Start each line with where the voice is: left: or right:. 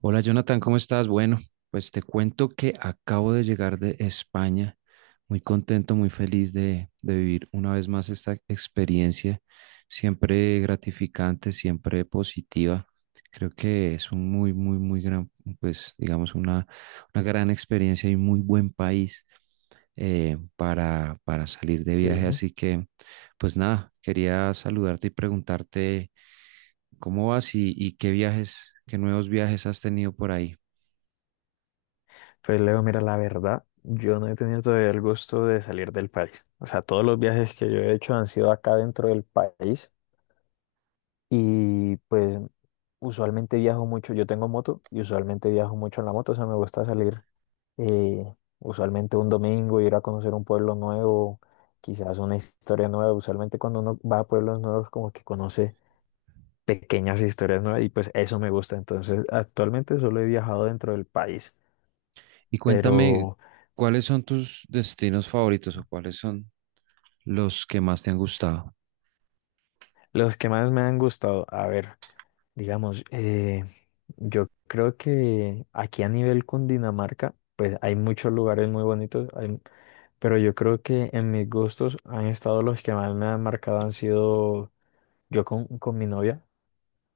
right: Hola Jonathan, ¿cómo estás? Bueno, pues te cuento que acabo de llegar de España, muy contento, muy feliz de vivir una vez más esta experiencia, siempre gratificante, siempre positiva. Creo que es un muy, muy, muy gran, pues digamos, una gran experiencia y muy buen país para salir de viaje.
left: Sí,
right: Así que, pues nada, quería saludarte y preguntarte. ¿Cómo vas y qué viajes, qué nuevos viajes has tenido por ahí?
left: pues Leo, mira, la verdad, yo no he tenido todavía el gusto de salir del país. O sea, todos los viajes que yo he hecho han sido acá dentro del país y pues usualmente viajo mucho, yo tengo moto y usualmente viajo mucho en la moto, o sea, me gusta salir usualmente un domingo, ir a conocer un pueblo nuevo, quizás una historia nueva. Usualmente cuando uno va a pueblos nuevos como que conoce pequeñas historias nuevas y pues eso me gusta. Entonces, actualmente solo he viajado dentro del país,
right: Y cuéntame,
left: pero...
right: ¿cuáles son tus destinos favoritos o cuáles son los que más te han gustado?
left: Los que más me han gustado, a ver, digamos, yo creo que aquí a nivel Cundinamarca, pues hay muchos lugares muy bonitos, pero yo creo que en mis gustos han estado los que más me han marcado han sido yo con mi novia.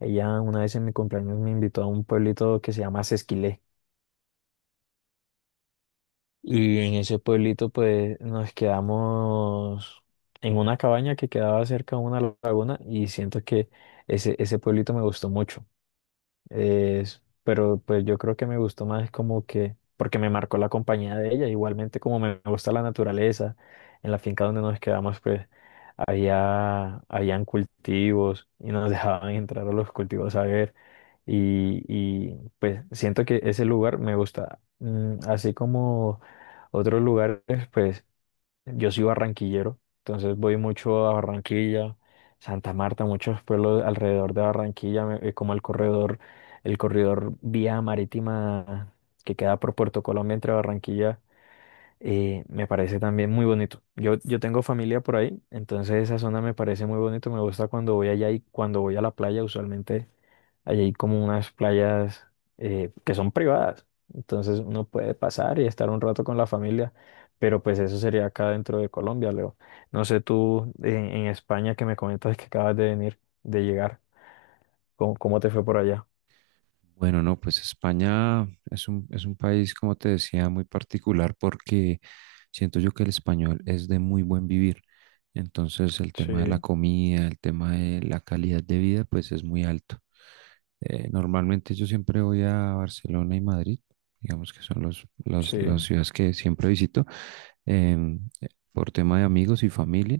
left: Ella una vez en mi cumpleaños me invitó a un pueblito que se llama Sesquilé y en ese pueblito pues nos quedamos en una cabaña que quedaba cerca de una laguna y siento que ese pueblito me gustó mucho. Pero pues yo creo que me gustó más como que, porque me marcó la compañía de ella, igualmente como me gusta la naturaleza, en la finca donde nos quedamos pues habían cultivos y nos dejaban entrar a los cultivos a ver y pues siento que ese lugar me gusta. Mm, así como otros lugares pues yo soy barranquillero, entonces voy mucho a Barranquilla, Santa Marta, muchos pueblos alrededor de Barranquilla, como el corredor vía marítima que queda por Puerto Colombia entre Barranquilla, me parece también muy bonito. Yo tengo familia por ahí, entonces esa zona me parece muy bonito, me gusta cuando voy allá y cuando voy a la playa usualmente. Allí hay como unas playas que son privadas, entonces uno puede pasar y estar un rato con la familia, pero pues eso sería acá dentro de Colombia, Leo. No sé tú en España que me comentas que acabas de venir, de llegar, ¿cómo, cómo te fue por allá?
right: Bueno, no, pues España es es un país, como te decía, muy particular porque siento yo que el español es de muy buen vivir. Entonces el tema de la
left: Sí,
right: comida, el tema de la calidad de vida, pues es muy alto. Normalmente yo siempre voy a Barcelona y Madrid, digamos que son las
left: sí,
right: ciudades que siempre visito, em, eh, por tema de amigos y familia.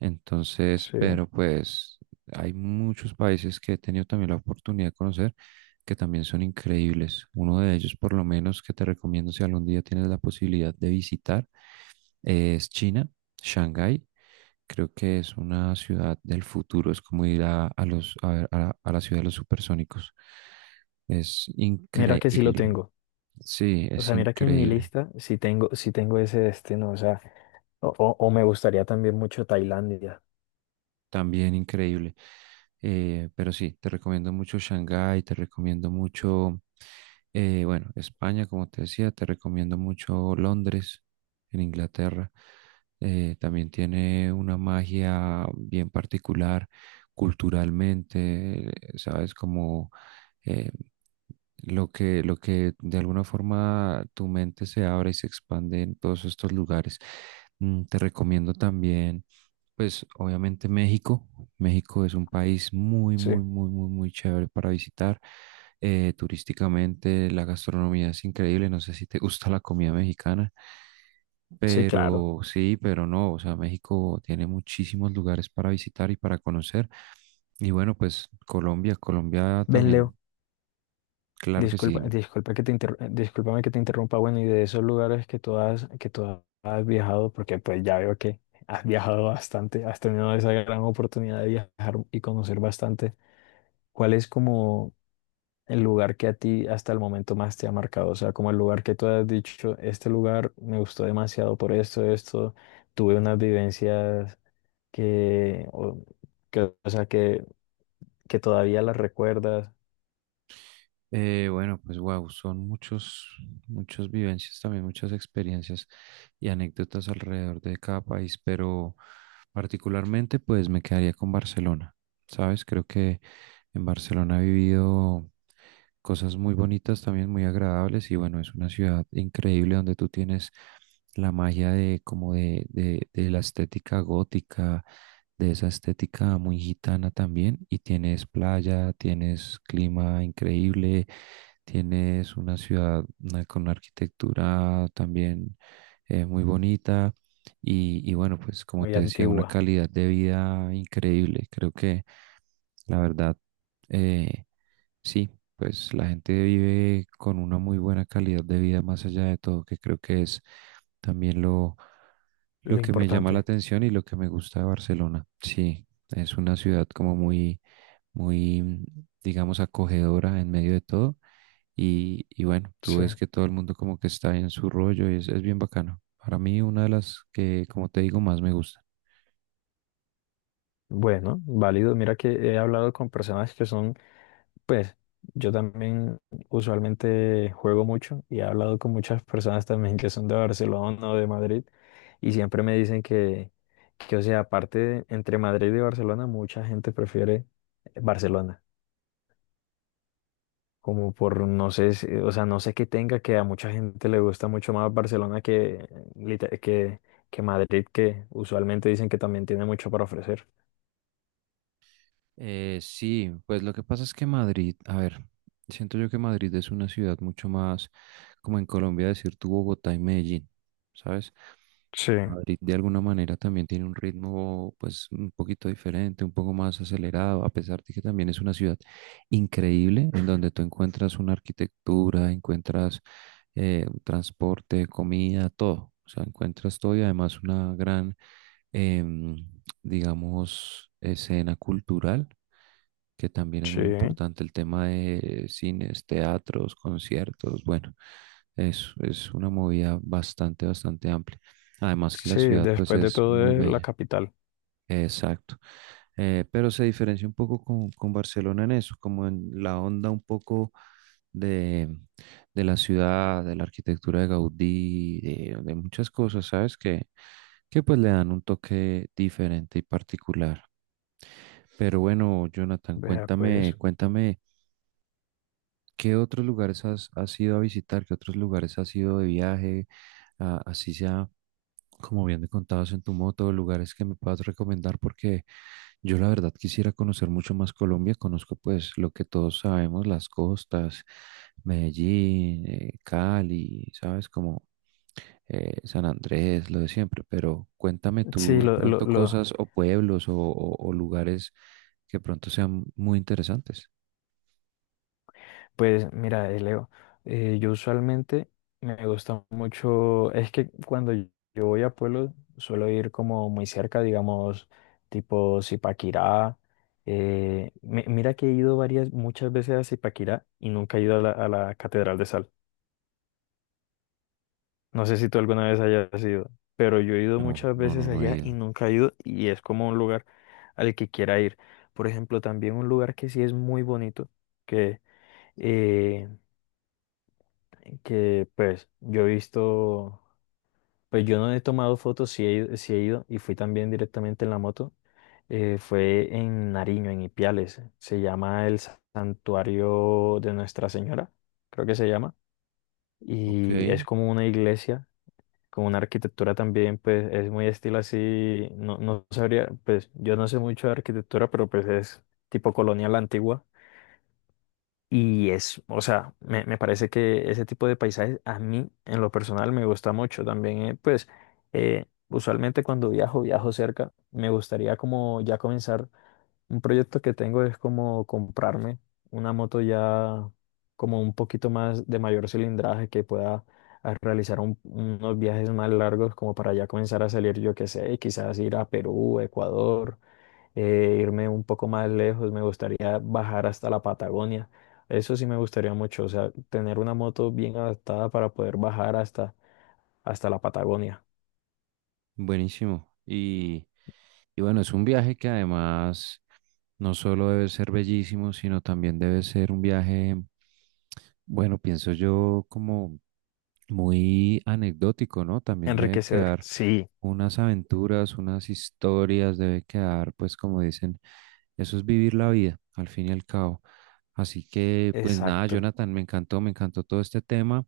right: Entonces,
left: sí.
right: pero pues hay muchos países que he tenido también la oportunidad de conocer que también son increíbles. Uno de ellos, por lo menos, que te recomiendo si algún día tienes la posibilidad de visitar, es China, Shanghái. Creo que es una ciudad del futuro, es como ir a los, a, ver, a la ciudad de los supersónicos. Es
left: Mira que sí lo
right: increíble.
left: tengo.
right: Sí,
left: O
right: es
left: sea, mira que en mi
right: increíble.
left: lista sí tengo ese destino. O sea, o me gustaría también mucho Tailandia.
right: También increíble. Pero sí, te recomiendo mucho Shanghái, te recomiendo mucho, bueno, España, como te decía, te recomiendo mucho Londres, en Inglaterra. También tiene una magia bien particular culturalmente, sabes, como eh, lo lo que de alguna forma tu mente se abre y se expande en todos estos lugares. Mm. Te recomiendo también, pues obviamente México. México es un país muy,
left: Sí,
right: muy, muy, muy, muy chévere para visitar. Turísticamente la gastronomía es increíble. No sé si te gusta la comida mexicana,
left: sí, claro.
right: pero sí, pero no. O sea, México tiene muchísimos lugares para visitar y para conocer. Y bueno, pues Colombia, Colombia
left: Ven, Leo,
right: también. Claro que sí.
left: disculpa, discúlpame que te interrumpa, bueno, y de esos lugares que tú has viajado, porque pues ya veo que has viajado bastante, has tenido esa gran oportunidad de viajar y conocer bastante. ¿Cuál es como el lugar que a ti hasta el momento más te ha marcado? O sea, como el lugar que tú has dicho, este lugar me gustó demasiado por esto, esto, tuve unas vivencias que, o, que, o sea, que todavía las recuerdas,
right: Bueno, pues wow, son muchos, muchas vivencias también, muchas experiencias y anécdotas alrededor de cada país, pero particularmente pues me quedaría con Barcelona, ¿sabes? Creo que en Barcelona he vivido cosas muy bonitas, también muy agradables y bueno, es una ciudad increíble donde tú tienes la magia de como de la estética gótica, de esa estética muy gitana también y tienes playa, tienes clima increíble, tienes una ciudad con una arquitectura también muy bonita y bueno, pues como
left: muy
right: te decía, una
left: antigua,
right: calidad de vida increíble. Creo que la verdad, eh, sí, pues la gente vive con una muy buena calidad de vida más allá de todo, que creo que es también lo
left: lo
right: que me llama la
left: importante.
right: atención y lo que me gusta de Barcelona. Sí, es una ciudad como muy, muy, mm, digamos, acogedora en medio de todo. Y bueno, tú
left: Sí.
right: ves que todo el mundo como que está en su rollo y es bien bacano. Para mí, una de las que, como te digo, más me gusta.
left: Bueno, válido. Mira que he hablado con personas que son, pues, yo también usualmente juego mucho y he hablado con muchas personas también que son de Barcelona o de Madrid y siempre me dicen que, o sea, entre Madrid y Barcelona, mucha gente prefiere Barcelona, como por, no sé, o sea, no sé qué tenga que a mucha gente le gusta mucho más Barcelona que que Madrid, que usualmente dicen que también tiene mucho para ofrecer.
right: Sí, pues lo que pasa es que Madrid, a ver, siento yo que Madrid es una ciudad mucho más, como en Colombia decir tu Bogotá y Medellín, ¿sabes?
left: Sí,
right: Madrid de alguna manera también tiene un ritmo pues un poquito diferente, un poco más acelerado, a pesar de que también es una ciudad increíble en donde tú encuentras una arquitectura, encuentras transporte, comida, todo. O sea, encuentras todo y además una gran, em, digamos, escena cultural, que también es
left: sí.
right: muy importante el tema de cines, teatros, conciertos, bueno, es una movida bastante, bastante amplia. Además que la
left: Sí,
right: ciudad pues
left: después de
right: es
left: todo
right: muy
left: es la
right: bella,
left: capital.
right: exacto. Pero se diferencia un poco con Barcelona en eso, como en la onda un poco de, de la ciudad, de la arquitectura de Gaudí, de muchas cosas, ¿sabes? Que pues le dan un toque diferente y particular. Pero bueno, Jonathan,
left: Vea,
right: cuéntame,
left: pues.
right: cuéntame. ¿Qué otros lugares has, has ido a visitar? ¿Qué otros lugares has ido de viaje? Ah, así sea, como bien me contabas en tu moto, lugares que me puedas recomendar porque yo la verdad quisiera conocer mucho más Colombia. Conozco pues lo que todos sabemos, las costas, Medellín, Cali, ¿sabes? Como San Andrés, lo de siempre. Pero cuéntame
left: Sí,
right: tú de
left: lo, lo,
right: pronto
left: lo-
right: cosas o pueblos o lugares que pronto sean muy interesantes.
left: pues mira, Leo, yo usualmente me gusta mucho, es que cuando yo yo voy a pueblos suelo ir como muy cerca, digamos, tipo Zipaquirá. Mira que he ido varias, muchas veces a Zipaquirá y nunca he ido a a la Catedral de Sal. No sé si tú alguna vez hayas ido, pero yo he ido
right: No,
left: muchas
right: no,
left: veces
right: no, no he
left: allá y
right: ido.
left: nunca he ido y es como un lugar al que quiera ir. Por ejemplo, también un lugar que sí es muy bonito, que, eh, que pues yo he visto, pues yo no he tomado fotos, sí he ido y fui también directamente en la moto, fue en Nariño, en Ipiales, se llama el Santuario de Nuestra Señora, creo que se llama,
right: Ok,
left: y es como una iglesia con una arquitectura también, pues es muy estilo así, no, no sabría, pues yo no sé mucho de arquitectura, pero pues es tipo colonial antigua. Y es, o sea, me parece que ese tipo de paisajes a mí en lo personal me gusta mucho también, usualmente cuando viajo, viajo cerca, me gustaría como ya comenzar. Un proyecto que tengo es como comprarme una moto ya como un poquito más de mayor cilindraje que pueda realizar unos viajes más largos como para ya comenzar a salir, yo qué sé, quizás ir a Perú, Ecuador, irme un poco más lejos, me gustaría bajar hasta la Patagonia. Eso sí me gustaría mucho, o sea, tener una moto bien adaptada para poder bajar hasta, hasta la Patagonia.
right: buenísimo. Y bueno, es un viaje que además no solo debe ser bellísimo, sino también debe ser un viaje, bueno, pienso yo como muy anecdótico, ¿no? También debe
left: Enriquecedor.
right: quedar
left: Sí,
right: unas aventuras, unas historias, debe quedar, pues como dicen, eso es vivir la vida, al fin y al cabo. Así que, pues nada,
left: exacto.
right: Jonathan, me encantó todo este tema.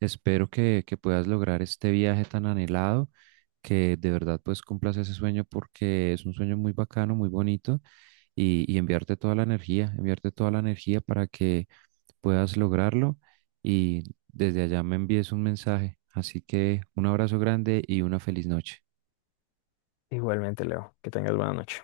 right: Espero que puedas lograr este viaje tan anhelado, que de verdad pues cumplas ese sueño porque es un sueño muy bacano, muy bonito y enviarte toda la energía, enviarte toda la energía para que puedas lograrlo y desde allá me envíes un mensaje. Así que un abrazo grande y una feliz noche.
left: Igualmente, Leo, que tengas buena noche.